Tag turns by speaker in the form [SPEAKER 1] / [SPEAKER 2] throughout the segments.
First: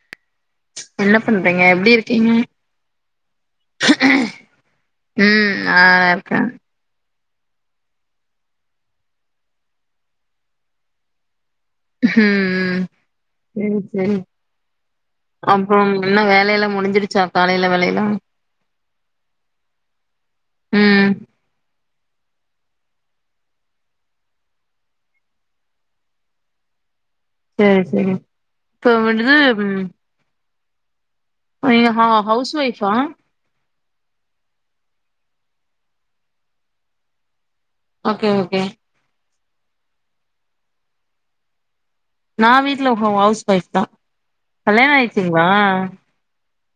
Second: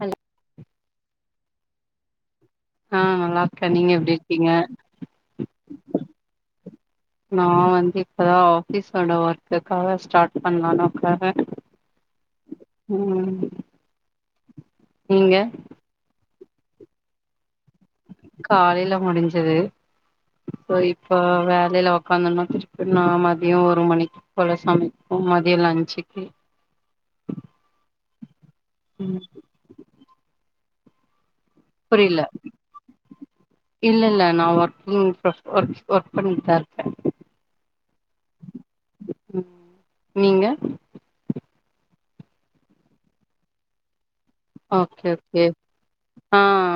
[SPEAKER 1] Hello
[SPEAKER 2] என்ன பண்றீங்க எப்டி இருக்கீங்க
[SPEAKER 1] ஆ நல்லா இருக்கே நீங்க எப்டி இருக்கீங்க
[SPEAKER 2] ம் அ நலாருக்கா
[SPEAKER 1] நா வந்து இப்பதா ஆஃபீஸோட ஒர்க்குக்காக ஸ்டார்ட் பண்ணலானுக்க
[SPEAKER 2] உஹ்ம் செரி செரி
[SPEAKER 1] நீங்க
[SPEAKER 2] அப்புறோ என்ன வேற வேல முடிஞ்சிருச்சா காலைல
[SPEAKER 1] காலைல முடிஞ்சுது ப்ப இப்ப
[SPEAKER 2] ம்
[SPEAKER 1] வேலைலா உட்காந்தோனா திருப்பி நா மதியோ ஒரு மணிக்கு போல சமைப்போ மதியோ லஞ்சுக்கு
[SPEAKER 2] செரி செரி இப்போ வண்டது உ
[SPEAKER 1] புரில
[SPEAKER 2] ஒய்ஃபா
[SPEAKER 1] இல்ல இல்ல நா ஒர்கிங் ஒர்க் ஒர்க் ஒர்க் பண்ணிட்தா இருக்கே
[SPEAKER 2] ஓகே ஓகே
[SPEAKER 1] நீங்க
[SPEAKER 2] நா வீட்டுல உ ஹவுஸ் ஒய்ஃப் தா கல்யாணோ
[SPEAKER 1] ஓகே ஓகே
[SPEAKER 2] ஆயிடுச்சிங்களா
[SPEAKER 1] ஆ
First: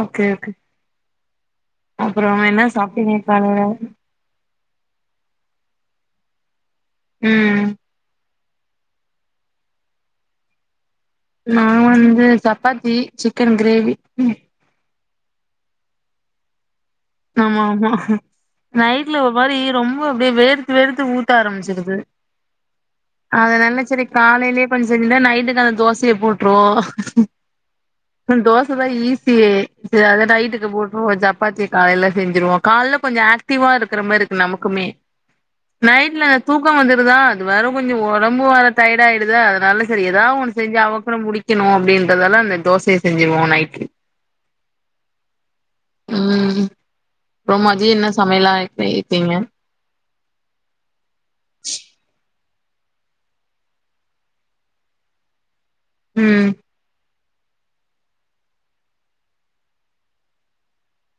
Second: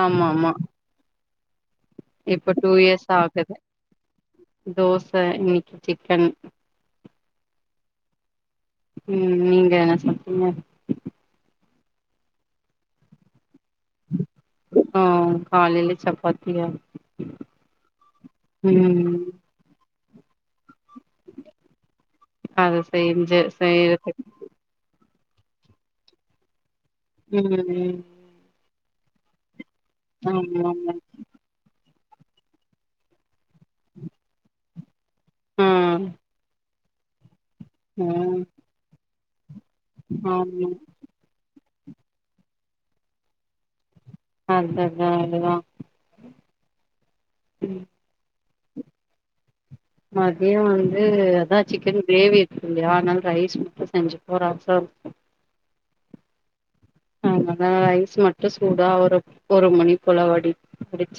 [SPEAKER 1] ஆமா ஆமா
[SPEAKER 2] அப்புறோ
[SPEAKER 1] இப்ப
[SPEAKER 2] என்ன
[SPEAKER 1] டூ இயர்ஸ்
[SPEAKER 2] சாப்ட்டிங்க
[SPEAKER 1] ஆகுது
[SPEAKER 2] காலேல
[SPEAKER 1] தோச இன்னைக்கு சிக்கன்
[SPEAKER 2] ம்
[SPEAKER 1] ம் நீங்க என்ன சாப்டிங்க
[SPEAKER 2] நா வந்து சப்பாத்தி சிக் சிக்கன் கிரேவி
[SPEAKER 1] காலில சப்பாத்தியா
[SPEAKER 2] ஆமா ஆமா நைட்ல
[SPEAKER 1] ம்
[SPEAKER 2] ஒரு மாரி ரொம் அப்டி வேறு வேர்த்து ஊத்த ஆரம்பிச்சிடுது
[SPEAKER 1] அத செஞ்சு
[SPEAKER 2] அதனால்ல செரி
[SPEAKER 1] செய்யறதுக்கு
[SPEAKER 2] காலையிலயே பண் சரி இல்ல நைட்டுக்கு அந்த தோசைய போட்டுருவோ
[SPEAKER 1] ம் ம்
[SPEAKER 2] சபாதி ஈஸியே செரி அத நைட்டுக்கு
[SPEAKER 1] ஆமாங்க
[SPEAKER 2] போட்டுருவோ சப்பாத்திய காலைல செஞ்சுருவோ காலைல கொஞ்சோ ஆக் சத்திவா இருக்க மாரிக்கு நமக்குமே
[SPEAKER 1] ஆ
[SPEAKER 2] நைட்ல எனக்கு தூ பக்கோ வந்துருதா வரு கொஞ்சோ
[SPEAKER 1] ஆ
[SPEAKER 2] உடம்பு வேர டையடா ஆயி ப்டிதா நல்ல சரி ஏதாவ ஒன்
[SPEAKER 1] ஆமா
[SPEAKER 2] செஞ்சு அவக் முடி வச்சணு அப்டின்றதெல்லா அந்த தோசைய செஞ்சுருவோ நைட்
[SPEAKER 1] அது அது அதுதா
[SPEAKER 2] அ அப்புறோ
[SPEAKER 1] ம்
[SPEAKER 2] மதியோ என்ன சமையல்லா இரு இருப்பீங்க
[SPEAKER 1] மதியோ வந் அது அதா சிக்கன் கிரேவி த் இல்லையா ஆனா ரைஸ் மட்டு செஞ்சுபோ ரசோ
[SPEAKER 2] ம்
[SPEAKER 1] ஆமா அதா ரைஸ் மட்டு சூடா ஒரு ஒரு மணி போல வடி வடிச்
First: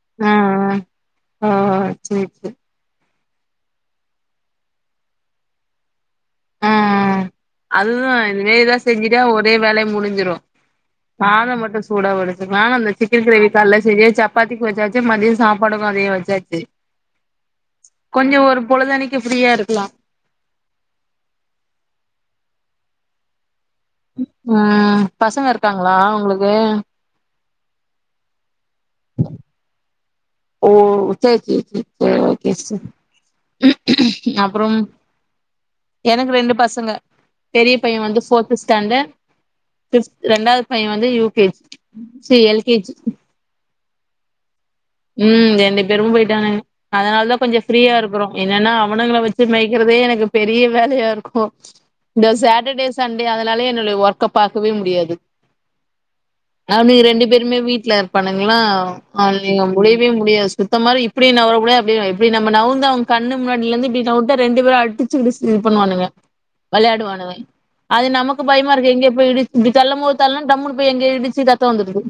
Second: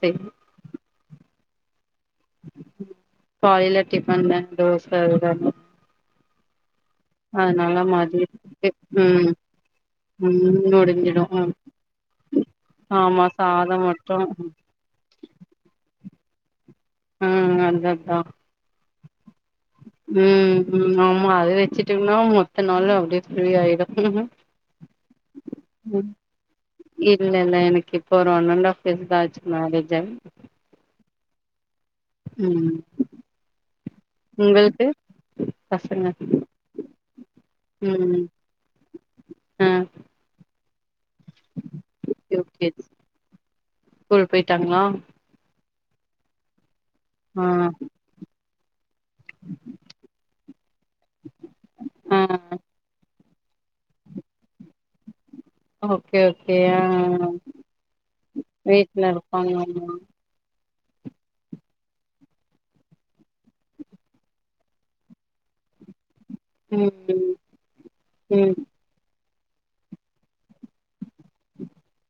[SPEAKER 1] செரி
[SPEAKER 2] ஓ செர் செர்
[SPEAKER 1] காலைல டிபன் அன் தோச எதாது
[SPEAKER 2] ஆ அதுதா
[SPEAKER 1] மதியத்துக்கு
[SPEAKER 2] இதேதா செஞ்சுட்டா
[SPEAKER 1] ம்
[SPEAKER 2] ஒரே வேலையா முடிஞ்சிரு
[SPEAKER 1] ம் முடிஞ்சிடு
[SPEAKER 2] கசாதம் மட்டு சூடா வச்சிக் நாங்க அந்த
[SPEAKER 1] ஆமா
[SPEAKER 2] சிக்கன்
[SPEAKER 1] சாதோ
[SPEAKER 2] கிரேவிக்கால்லா செஞ்சு
[SPEAKER 1] மட்டு
[SPEAKER 2] சப்பாத்திக்கு வச்சாச்சு மதியம் சாப்பாடுகு அதே வச் சரி சரி
[SPEAKER 1] ஆ அதா அதா
[SPEAKER 2] கொஞ்சோ ஒரு பொழுதனிக்
[SPEAKER 1] ம் ம் ஆமா அது வச்சுட்டுனா மொ அதனால அப்டியே ஃப்ரீ ஆயிரு
[SPEAKER 2] ம் பசங்க இருக்காங்களா
[SPEAKER 1] ம்
[SPEAKER 2] உங்ளுக்கு
[SPEAKER 1] இல்ல இல்ல எனக் இப்போ ஒரு ஒன் அண்ட் ஆஃப் இப்தா ஆச்சு மேரேஜ் அண்ட்
[SPEAKER 2] செர் செர் செர் செரி ஓகே சிஸ்டர் அப்றோ
[SPEAKER 1] உங்களுக்கு பசங்க
[SPEAKER 2] எனக்கு ரெண்டு பசங்க பெரிய பையன் வந்து
[SPEAKER 1] ம்
[SPEAKER 2] ஃபோர்த்து ஸ்டாண்டர்ட்
[SPEAKER 1] ஆ
[SPEAKER 2] ஃபிஃப்த் ரெண்டாவ்து பைய் ஒன் வந்து யு கே ஜி ச்சீ எல் கே ஜி
[SPEAKER 1] ஸ்கூல் பேய்
[SPEAKER 2] ம் இரண்டு பெறும் போய்ட்டாங்க அதனால தா
[SPEAKER 1] ஆ
[SPEAKER 2] கொஞ்ச ஃப்ரீய இருக்குறோ என்னனா அவனுங்கள வச்சு மேய்கறதே எனக்கு பெரிய வேலயா இருக்கும்
[SPEAKER 1] ஆ
[SPEAKER 2] இந்த சாட்டர்டே சண் டே அதனாலே என்னுடைய ஒர்க்க பாக்கவே முடியாது
[SPEAKER 1] ஓகே ஓகே ஆ
[SPEAKER 2] அவனுக ரெண்டு பேருமே வீட்ல இருப்பானுங்ளா
[SPEAKER 1] வீட்ல
[SPEAKER 2] மல்
[SPEAKER 1] இருப்பாங்களாமா
[SPEAKER 2] முடிவே முடியாது சுத்த மாரி இப்டி நவுரக்கூட அப்டியு இப்டி நம்ம நவுந்தா வும் கண்ணு முன்னாடிலந்து இப்டி சௌண்டத் ரெண்டு பேரும் அடிச்சு கிடிச்சுட்டு இது பண்ணுவானுங்க வேளையாடுவானுவ
[SPEAKER 1] ம்
[SPEAKER 2] அது நமக்கு
[SPEAKER 1] ம்
[SPEAKER 2] பயமாருக்கு எங்யோ போய் இடிச் இப்டி தள்ளம் போது தள்னா டம்முனு போய் எங்யோ இடிச்சி ரத்தோ வந்துருது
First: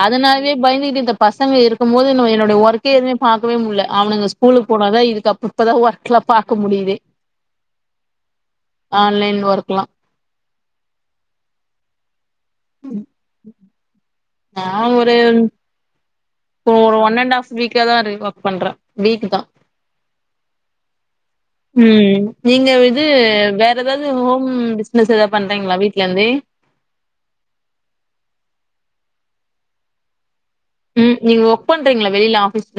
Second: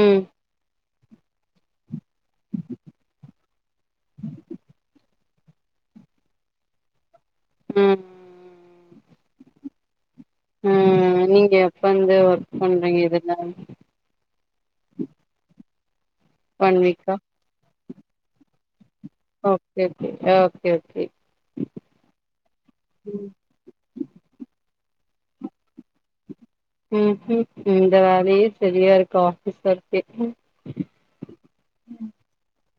[SPEAKER 1] ம்
[SPEAKER 2] அதனால்வே பயந்துகிட்டு இந்தப் பசங்க இருக்கும் போது நம்ம என்னுடைய ஒர்க்கே எதுமே பாக்கவே முல்ல அவனுங்க ஸ்கூலுக்கு போன தா இதுக் அப் இப்ப தா ஒர்க்லா பாக்க முடிதே
[SPEAKER 1] ம் ம்
[SPEAKER 2] ஆன் லைன் ஒர்க்லா
[SPEAKER 1] ம் நீங்க எப்பந்த ஒர்க் பண்றீங்க இதுல
[SPEAKER 2] நா ஒரு ஓ ஒன் அண்டு ஆப் வீக் இங்க தா ரீ ஒர்க் பண்ற வீக்தா
[SPEAKER 1] ஓகே ஓகே ஓகே ஓகே
[SPEAKER 2] ம் நீங்க இது
[SPEAKER 1] ம்
[SPEAKER 2] வேற ஏதாவது ஹோம் பிஸ் பிஸ்னஸ் எதே பண்றீங்களா வீட்டுலே இருந்தே
[SPEAKER 1] ம் ம் இந்த வேலே சரியா இருக்க ஆபீஸ் ஒர்க்கே
[SPEAKER 2] ம் நீங்க ஒர்க் பண்றீங்களா வெளியில ஆஃபீஸ்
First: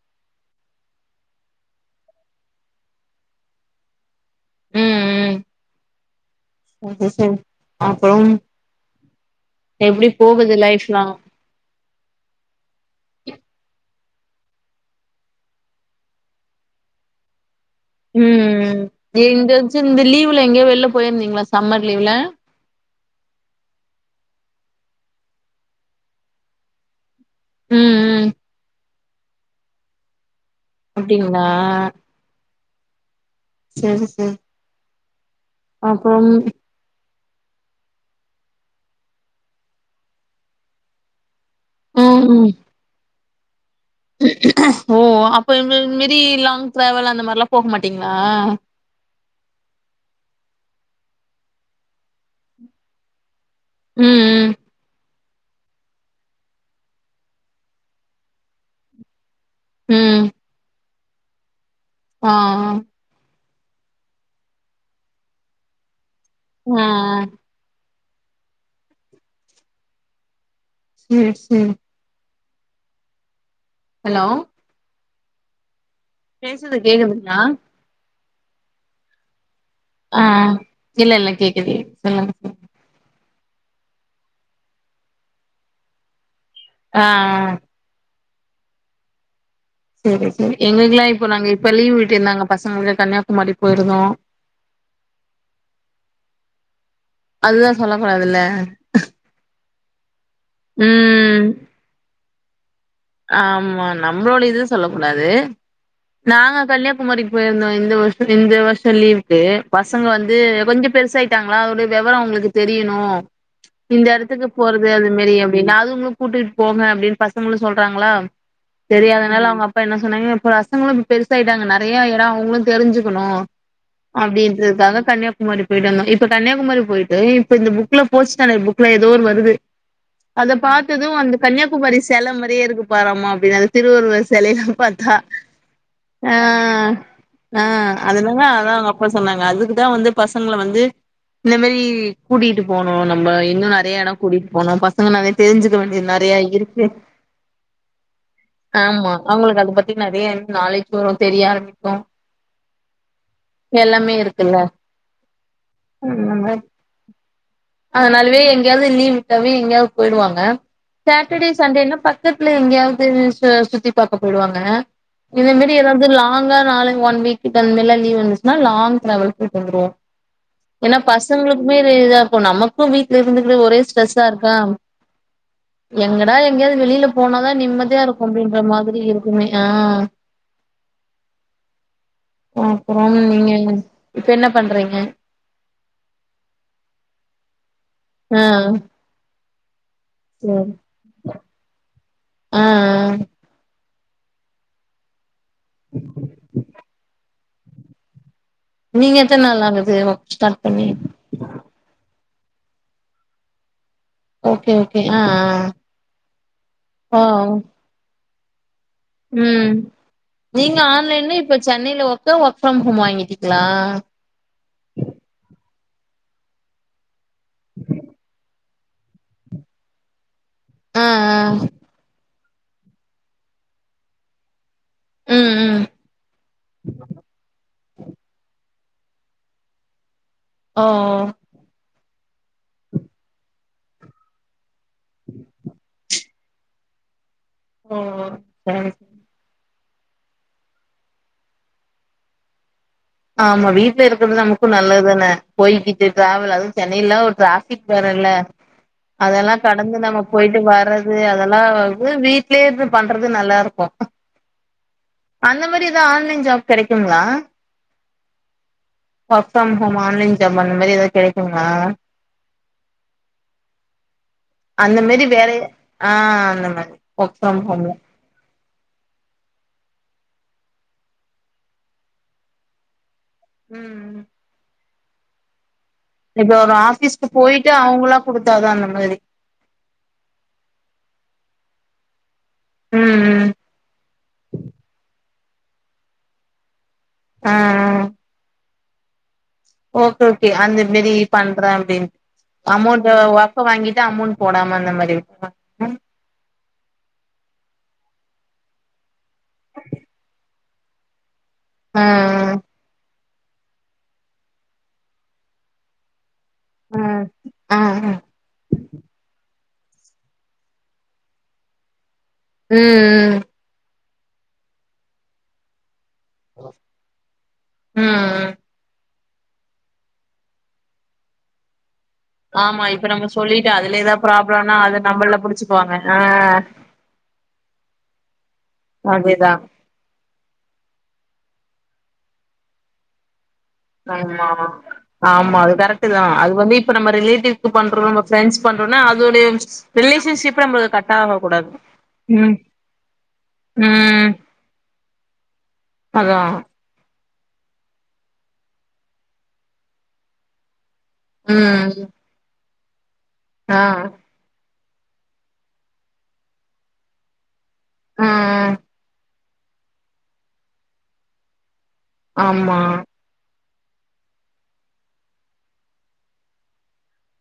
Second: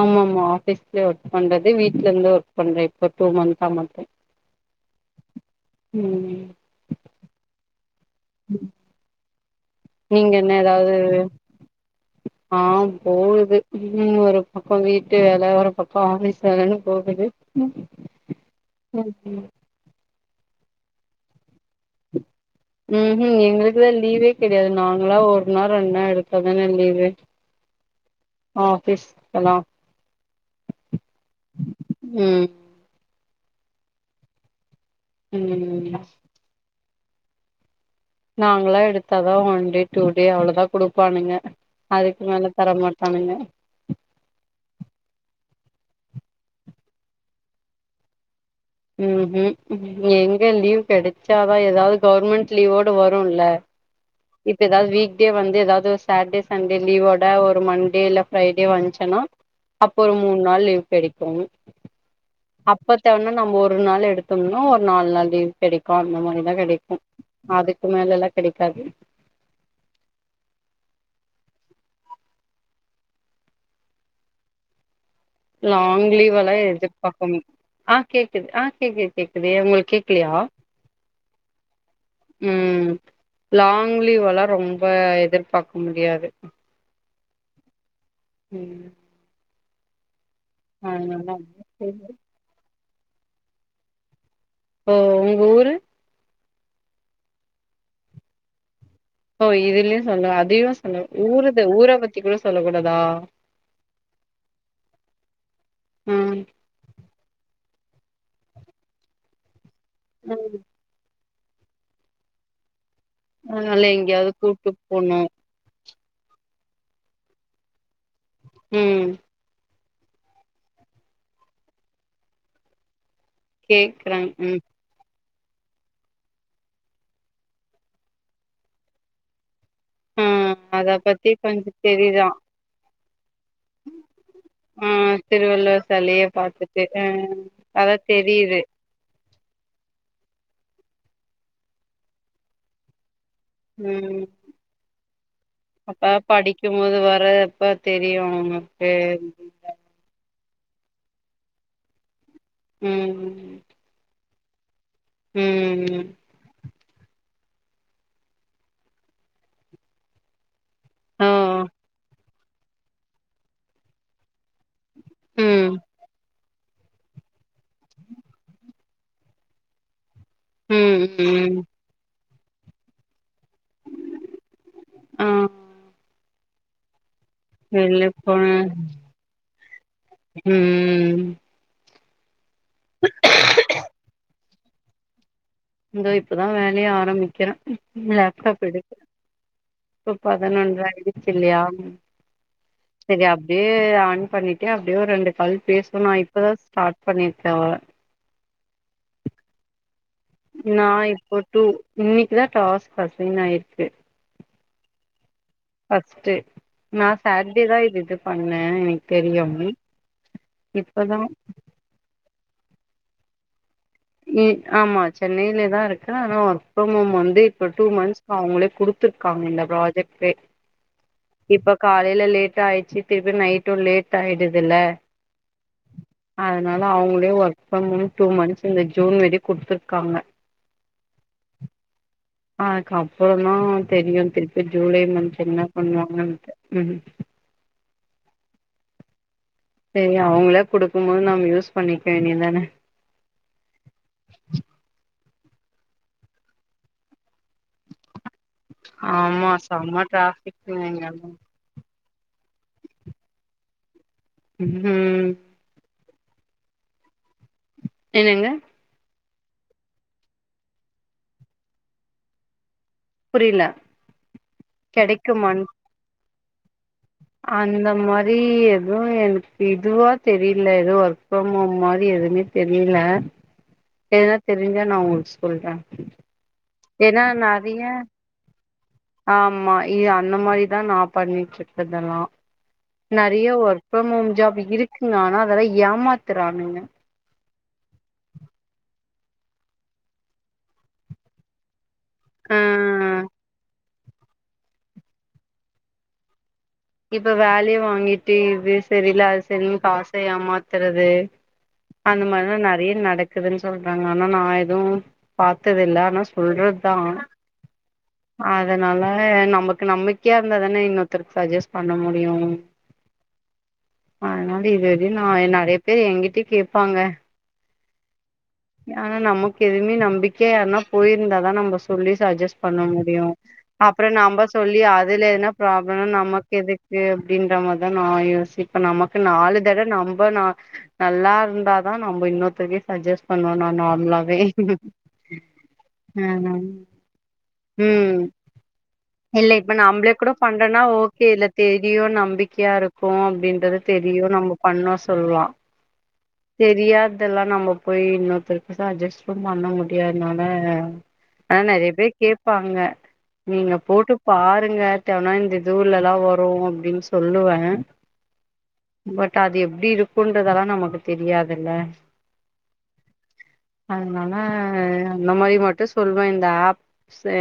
[SPEAKER 1] ஆமா ஆமா ஆஃபீஸ்ல ஒர்க் பண்றது வீட் வீட்டுல இருந்தே ஓர்க் பண்றே இப்போ டுமன்தா மட்டு
[SPEAKER 2] உம்
[SPEAKER 1] ம்
[SPEAKER 2] உம் சரி சரி அப்புறம் எப்டி
[SPEAKER 1] நீங்க என்ன
[SPEAKER 2] போகுது
[SPEAKER 1] ஏதாவது
[SPEAKER 2] லைஃப்லா
[SPEAKER 1] ஆ போகுது ம் ஒரு பக்கோ வீட்டு வேல ஒரு பக்கோ ஆஃபீஸ் வேலன்னு போகுது
[SPEAKER 2] உம் எங்காச்சி இந்த லீவ் ல்ல எங்கே வெளில போயிருந்தீங்களா சம்மர் லீவ்ல
[SPEAKER 1] ம் ஹ்ம் எங்களுக்குளா லீவே கெடையாது நாங்களா ஒரு நாள் ரெண்டு நாள் எடுத்தாதானே லீவு
[SPEAKER 2] ம் ம்
[SPEAKER 1] ஆ பேஸ் எனா
[SPEAKER 2] அப்டிங்களா
[SPEAKER 1] ம்
[SPEAKER 2] சரி சரி
[SPEAKER 1] ம் நாங்களா எடுத்தாதா ஒன்டே டூடே அவுளதா குடுப்பானுங்க அதுக்கு
[SPEAKER 2] ம் ம்
[SPEAKER 1] மேல தர மாட்டானுங்க
[SPEAKER 2] ஓ அப்ப இது மாரி லாங்ட்ராவல் அந்த மாரிலா போக மாட்டீங்களா
[SPEAKER 1] ம் ம் எங்க லீவ் கெடச்சாதா ஏதாவது கவர்மெண்ட் லீவோடு வருலே
[SPEAKER 2] ம்
[SPEAKER 1] இதுதா வீக் எப்டியே வந்து ஏதாவது சாட்டர்டே சண்டே லீவோட ஒரு மண்டேயில்ல ஃப்ரைடே வந்துச்னா அப்ப ஒரு
[SPEAKER 2] ம்
[SPEAKER 1] மூணு நாள் லீவ் கெடைக்கும்
[SPEAKER 2] ஆ ஆ
[SPEAKER 1] அப்பத்தனோ நம்ம ஒரு நாள் எடுத்தோனா ஒரு நாலு நாள் லீவு கெடைக்கோ அந்த மாரிதா
[SPEAKER 2] ஆ
[SPEAKER 1] கெடைக்கு அது அது மேலல்லா கெடைக்காது
[SPEAKER 2] செரி செரி ஹலோ
[SPEAKER 1] லாங் லீவல்லா
[SPEAKER 2] பேசுறது
[SPEAKER 1] எடுப்பாப்பமே
[SPEAKER 2] கேக்குதுங்களா
[SPEAKER 1] ஆ கேக்குது ஆ கேக்குது கேக்குது உங்களுக்கு
[SPEAKER 2] ஆ
[SPEAKER 1] கேக்கலையா
[SPEAKER 2] இல்ல இல்ல கேக்குது சொல்லுங்க சொல்லுங்க
[SPEAKER 1] ம் லாங் லீவல்லா ரொம்ப எதிர்பார்க்க முடியாது
[SPEAKER 2] ஆஹ
[SPEAKER 1] ம்
[SPEAKER 2] சேரி எங்களுக்கயேல்லா இப்போ நாங்க இப்ப
[SPEAKER 1] அதனால
[SPEAKER 2] லீவ் விட்டுயிருந்தாங்க பசங்களு கன்னியாகுமரி போயிருந்தோ
[SPEAKER 1] ஓ உங்க ஊரு
[SPEAKER 2] அதுதா சொல்லகுடாதுல்ல
[SPEAKER 1] அப்ப இதுல சொல்ல அதையும் சொல்ல
[SPEAKER 2] ம்
[SPEAKER 1] ஊரு ஊரை பத் இப்டி சொல்லக்கூடாது
[SPEAKER 2] ஆமா நம்மளோட இது சொல்லக்கூடாது
[SPEAKER 1] ம்
[SPEAKER 2] நாங்க கன்னியா குமரிக்கு போயிருந்தோ இந்த வருஷ இந்த வருஷ லீவுக்கு பசங்க வந்து
[SPEAKER 1] ம்.
[SPEAKER 2] கொஞ்சம் பெருசாய் திங்களா வெவரம் உங்களுக்கு தெரிய னு
[SPEAKER 1] அதனால
[SPEAKER 2] இந்த
[SPEAKER 1] எங்கேயாவது
[SPEAKER 2] இடத்துக்கு
[SPEAKER 1] கூட்டு
[SPEAKER 2] போறது அது
[SPEAKER 1] போனு
[SPEAKER 2] மாரி அப்டினு அது கூட்டிட்டு போங்க அப்டின்னு பசங்களுக்கு சொல்றாங்களா
[SPEAKER 1] ம்
[SPEAKER 2] தெரியதனால அவுங்க அப் பா என்ன சொன்னாங்க இப்ப பசங்களும் பெருசாயிட்டாங்க நெறைய இடம் அவங்களும் தெரிந்சு க்கணும்
[SPEAKER 1] கேக்குறாங் ம்
[SPEAKER 2] அப்டின்றதுக்காக கன்னியா குமரிக்கு போயிட்டு வந்தோம் இப்ப கன்னியாகுமரி போயிட்டு இப்ப இந்த புக்குல போர்த்து ஸ்டாண்டர்ட் புக்ல ஏதோ ஒரு வருது
[SPEAKER 1] ஆ
[SPEAKER 2] அத பாத்ததும்
[SPEAKER 1] பத்தி
[SPEAKER 2] அந்த
[SPEAKER 1] கொஞ்ச
[SPEAKER 2] கன்னியாகுமரி
[SPEAKER 1] தெரிதா
[SPEAKER 2] சேலை மாரி அப்டியே இருக்கு பாரம்மா திருவள்ளுவர் சிலையாம்
[SPEAKER 1] ஆ
[SPEAKER 2] பாத்தா
[SPEAKER 1] திருவள்ளுவர் செலைய
[SPEAKER 2] அ
[SPEAKER 1] பாத்துட்டு ஆ
[SPEAKER 2] அ
[SPEAKER 1] அதா
[SPEAKER 2] அதனால
[SPEAKER 1] தெரியுது
[SPEAKER 2] அதான் அவங்க அப்பா சொன்னாங்க அதுக்கு தா வந்து பசங் கள வந்து இந்த மாரி கூட்டிட்டு போனும் நம்ம இன்னும் நெறைய இடம்
[SPEAKER 1] ம்
[SPEAKER 2] கூட்டிகிட்டு போனும் பசங்க நெறைய தெரிஞ்சுக்க வேண்டியது நெறைய இருக்கு
[SPEAKER 1] இப்ப தெரியும் உனக்கு
[SPEAKER 2] நாளைக்கு வரும் தெரிய ஆரம்பிக்கும்
[SPEAKER 1] ம்
[SPEAKER 2] இல்ல
[SPEAKER 1] ம் ம்
[SPEAKER 2] அதனாலயே எங்கயாது லீவு விட்டாவே எங்கயாவது போயிடுவாங்க
[SPEAKER 1] ஆ
[SPEAKER 2] சாட்டர்டே சண்டேனா பத் பக்கத்துல எங்கயாவது சுத்தி பாக்கா போயிடுவாங்க இத
[SPEAKER 1] ம்
[SPEAKER 2] மாரி ஏதாவது லாங்கா [unintelligible] ஒன் வீக்கிட்ட லீவ் வந்துச்சுன்னா லாங் டராவல் போய்ட்டு வந்துடுவோம் ஏன்னா
[SPEAKER 1] ம் ம்
[SPEAKER 2] பசங்களுக்குமே [unintelligible] நமக்கு வீட்ல இருந்து ந்து ஒரே ஸ்ட்ரெஸ்ஸா இருக்கா
[SPEAKER 1] ஆ
[SPEAKER 2] எங்க தா எங்யாது வெளில போனாதா நிம்மதியா
[SPEAKER 1] வெளில
[SPEAKER 2] இருக்கு
[SPEAKER 1] போன
[SPEAKER 2] அப்படின்ற மாதிரி இருக்குமே ஆ
[SPEAKER 1] ம்
[SPEAKER 2] போ அப்புறோ நீங்க இப்ப என்ன பண்றீங்க
[SPEAKER 1] இந்தோ இப்பதா வேலைய ஆரம்பிக்கிறே
[SPEAKER 2] ஆ
[SPEAKER 1] லாப்டாப் எடுக்கு இப்ப
[SPEAKER 2] சேரி
[SPEAKER 1] பதினொன்ற ஆயிடுச்சு இல்லையா
[SPEAKER 2] ஆ ஆ
[SPEAKER 1] சரி அப்டியே ஆண் பண்ணிட்டே அப்டியே ஒரு ரெண்டு கல் பேச நா இப்பதா ஸ்டார்ட் பண்ணிக் ரவா
[SPEAKER 2] நீங்க எத்த நாள் ஆகுது ஒர்க் ஸ்டார்ட்
[SPEAKER 1] நா
[SPEAKER 2] பண்ணி
[SPEAKER 1] இப்போ டு மினி இதா டாஸ் அசைன் ஆயிருக்கு
[SPEAKER 2] ஓகே ஓகே ஆ அ
[SPEAKER 1] ஃபஸ்டு நா சாட்டே தா இருதுது பண்ணே எனிக்
[SPEAKER 2] ம் நீங்க
[SPEAKER 1] இப்பதா
[SPEAKER 2] ஆன்லைன்ல இப்ப சென்னைல ஒர்க் அதா ஒர்க்ஃப்ரம் ஹோம் வாங்கிடிங்களா
[SPEAKER 1] நீட் ஆமா சென்னையில தா இருக்குற ஆனா வர்க்ஃப்ரம் ஹோம் வந்து இப்ப டூ மந்த்ஸ் அவுங்களே குடுத்துருக்காங்க இந்த ப்ராஜெக்ட்டே
[SPEAKER 2] ஆ
[SPEAKER 1] இப்ப
[SPEAKER 2] ஆ
[SPEAKER 1] காலைல லேட் இது ஆயிடுச்சு திருப்பி நைட்டு லேட் ஆயிடுதுல்ல
[SPEAKER 2] ம் ம்
[SPEAKER 1] அதனால அவுங்களே ஒர்க் பன் டூ மந்த்ஸ் இந்த ஜூன் வரி குடுத்துருக்காங்க
[SPEAKER 2] ஓ ஓ
[SPEAKER 1] அ அதுக்கு அப்புற தா தெரியு திருப்பி ஜூலை மன்த் என்ன பண்ணுவா ம் ம்ஹ்ம்
[SPEAKER 2] ஓ சரி
[SPEAKER 1] சரி அவங்களா குடுக்கு போது நம் யூஸ் பண்ணிக்க வேண்டிதானே
[SPEAKER 2] ஆமா வீட்ல இருக்றது நமக்கு நல்லது தானே போய்கிட்டு ட்ராவல் அதுவு சென்னைல்லா ஒரு ட்ராஃபிக் வேற ல
[SPEAKER 1] ஆமா
[SPEAKER 2] அதெல்லா
[SPEAKER 1] செம
[SPEAKER 2] கடந்து நாம போயிட்டு
[SPEAKER 1] டிராஃபிக்குங்க
[SPEAKER 2] வர்றது
[SPEAKER 1] இங்கெல்லா
[SPEAKER 2] அதெல்லா அது வீட்லயே இருந்து பண்றது நல்லா இருக்கு
[SPEAKER 1] ம்ஹும்
[SPEAKER 2] து ஆன்லைன் ஜாப் கெடைக்குங்ளா?
[SPEAKER 1] என்னங்க
[SPEAKER 2] work from home online job அந்த மாரி எதா கெடைக்குங்ளா?
[SPEAKER 1] புரில
[SPEAKER 2] அந்த மாரி வேலய ஆ அந்த மாரி ஒர்க் ஃப்ரம்
[SPEAKER 1] அந்த
[SPEAKER 2] ஹோம்ல
[SPEAKER 1] மாரி எ துவு எனக்கு இதுவா தெரில எது ஒர்க் ஃப்ரம் ஹோம் மாரி எதுமே தெரில
[SPEAKER 2] ம் ம்
[SPEAKER 1] தா நா உங்களு சொல்றே
[SPEAKER 2] இப்ப ஒரு ஆஃபிஸ்க்கு போயிட்டு அவுங்களா குடுத்தாதானம்
[SPEAKER 1] ஆம்மா இ அந்த மாரிதா நா பண்ணி செக் பண்ணலா
[SPEAKER 2] ம்
[SPEAKER 1] நறைய
[SPEAKER 2] ம்
[SPEAKER 1] ஒர்க் ஃப்ரம் ஹோம் ஜாப் இருக்குங்க ஆனா அ தல ஏமாத்துறானுங்க
[SPEAKER 2] ஆ ஆ ஓகே ஓகே அந்த மேரி பண்றா அப்டின்
[SPEAKER 1] ஆ
[SPEAKER 2] அமௌண்ட்ட ஒர்க்க வாங்கிட்டு அமௌண்ட் போடாம அந்த மாரி [inaudible]
[SPEAKER 1] இப்ப வேலைய வாங்கிட்டு இது சரியில அது சரியிலன் காச ஏமாத்தறது
[SPEAKER 2] ஆ
[SPEAKER 1] அந்த மார்லா நறைய நடக் க்குதுன் சொல்றாங்க ஆனா நா எதுவு பாத்ததில்ல ஆனா சொல்றதுதா
[SPEAKER 2] ஆ
[SPEAKER 1] அதனால நமக் கு நம்பிக்கையா இருந்தாதானெ இன்னோர்த்தருக்கு சஜஸ் பண்ணமு டியு
[SPEAKER 2] ம்
[SPEAKER 1] அதுனால இது வரையு நா எ நறைய பே எங்கிட்ட கேப்பாங்க
[SPEAKER 2] ம் ம்
[SPEAKER 1] ஆனா நமக்கு எதுவுமே நம்பிக்கையா யார்னா போயிருந்தாதா நம்ம சொல்லி சஜ்ஜஸ் பண்ண
[SPEAKER 2] ஆமா இப்ப
[SPEAKER 1] முடியு
[SPEAKER 2] நம்ம சொல்லிட்டு அதுல
[SPEAKER 1] அப்பற
[SPEAKER 2] ஏதா
[SPEAKER 1] நம்ப
[SPEAKER 2] ப்ராப்ளம்னா
[SPEAKER 1] சொல்லி
[SPEAKER 2] அது
[SPEAKER 1] அதுல
[SPEAKER 2] நம்மள
[SPEAKER 1] எதுனா
[SPEAKER 2] புடிச்சுக்குவாங்க
[SPEAKER 1] ப்ராப்ளனா
[SPEAKER 2] ஆ
[SPEAKER 1] நமக்கு எதுக்கு அப்டின்ற மாரிதா நா யோசிப்ப நமக்கு
[SPEAKER 2] அதேதா
[SPEAKER 1] நாலு தட நம்ப நா நல்லா இருந்தாதா நம்ப இன்னொர்த்தர்கே சஜ்ஜஸ் பண்ணுவோ நா நார்மலாவே
[SPEAKER 2] ஆமா ஆமா அது கரெக்ட் தா அது வந்து இப்ப நம்ம ரிலேட்டிவ்க்கு பண்றோ
[SPEAKER 1] ம்
[SPEAKER 2] நம்ம ஃப்ரெண்ட்ஸ் பண்றோம்னா அதோடைய
[SPEAKER 1] இல்ல இப்ப நம்பளே கூட
[SPEAKER 2] ரிலேஷன்ஷிப்
[SPEAKER 1] பண்றொன்னா
[SPEAKER 2] நம்மளுக்கு கட்
[SPEAKER 1] ஓகே
[SPEAKER 2] ஆக
[SPEAKER 1] இல்ல
[SPEAKER 2] கூடாது
[SPEAKER 1] தெரியு
[SPEAKER 2] ம்
[SPEAKER 1] நம்பிக்கையா இருக்கு அப்டின்றத தெரியு
[SPEAKER 2] ம்
[SPEAKER 1] நம்ப பண்ணோ சொல்லா
[SPEAKER 2] அதா
[SPEAKER 1] தெரியா தெல்லா நம்ம போய் இன்னொருத்தருக்கொச அட்ஜஸ்லா பண்ண முடியாதுனால ஆ நெறைய
[SPEAKER 2] ம்
[SPEAKER 1] பேர் கேப்பாங்க நீங்க
[SPEAKER 2] ஆ
[SPEAKER 1] போட்டு பாருங்க ட்டோன்னா இந்த ஜூன்லதா வரு அப்டின் சொல்லுவாங்க
[SPEAKER 2] ஆ
[SPEAKER 1] பட் அது எப்டி இருக்குன்றதெல்லா நமக்கு தெரியாதில்ல
[SPEAKER 2] ஆமா
[SPEAKER 1] அதனால அந்த மாரி மட்டு சொல்வே இந்த ஆப்ஸு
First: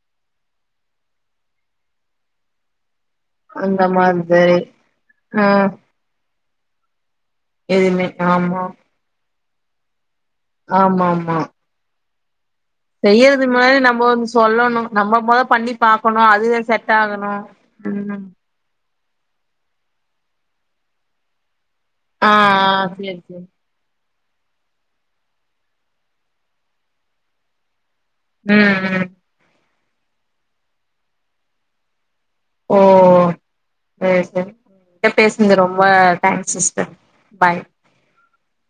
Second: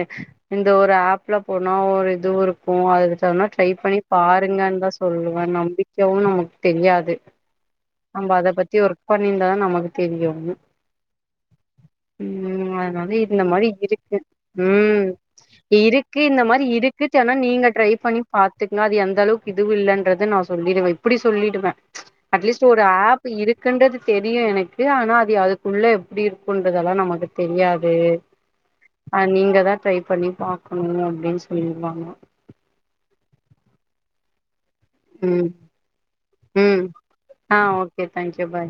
[SPEAKER 1] இந்த ஒரு ஆப்ல போனா ஒரு இதுவு இருக்கு அது வேண்ணா ட்ரை
[SPEAKER 2] அந்த
[SPEAKER 1] பண்ணி
[SPEAKER 2] மாதிரி
[SPEAKER 1] பாருங்கன்தா சொல்லுவே
[SPEAKER 2] ஆ
[SPEAKER 1] நம்பிக்கையாவு நமக்கு தெரியாது
[SPEAKER 2] எதுமே ஆமா
[SPEAKER 1] ணிருந்தா நமக்கு தெரியு
[SPEAKER 2] ஆமா ஆமா
[SPEAKER 1] ம் ம் அதனால இந்த
[SPEAKER 2] செய்யறது
[SPEAKER 1] மாரி
[SPEAKER 2] முன்னாடி நம்ம
[SPEAKER 1] இருக்கு
[SPEAKER 2] வந்து சொல்லணு
[SPEAKER 1] ம்
[SPEAKER 2] நம்ம மொத பண்ணி பாக்கணு
[SPEAKER 1] இருக்கு இந்த
[SPEAKER 2] அது
[SPEAKER 1] மாரி
[SPEAKER 2] செட்
[SPEAKER 1] இருக்குச்
[SPEAKER 2] ஆகணு
[SPEAKER 1] ஆனா நீங்க ட்ரை பண்ணி
[SPEAKER 2] ம்
[SPEAKER 1] பாத்துக்ங்க அது எந் அந்த அளவுக்கு இதுவு இல்லன்றத நா சொல்லிருவே இப்பிடி சொல்லிடுவே
[SPEAKER 2] ஆ
[SPEAKER 1] அட்லீஸ்ட் ஒரு
[SPEAKER 2] ஆ சேரி
[SPEAKER 1] ஆப்
[SPEAKER 2] சேரி
[SPEAKER 1] இருக்குன்றது தெரியு எனக்கு ஆனா அது அதுக்குள்ள எப்டி இருக்குன்றதெல்லா நமக்கு தெரியா து
[SPEAKER 2] ம் ம்
[SPEAKER 1] ஆ நீங்கதா ட்ரை பண்ணி பாக்கணு அப்டின்னு சொல்லிருவ நா
[SPEAKER 2] ஓ சேரி சேரி என்ட்ட
[SPEAKER 1] ம்
[SPEAKER 2] பேசுனது ரொம்ப தேங்க்ஸ்
[SPEAKER 1] ம்
[SPEAKER 2] சிஸ்டர்
[SPEAKER 1] ஆ
[SPEAKER 2] பாய்
[SPEAKER 1] ஓகே தேங்க்யூ பாய்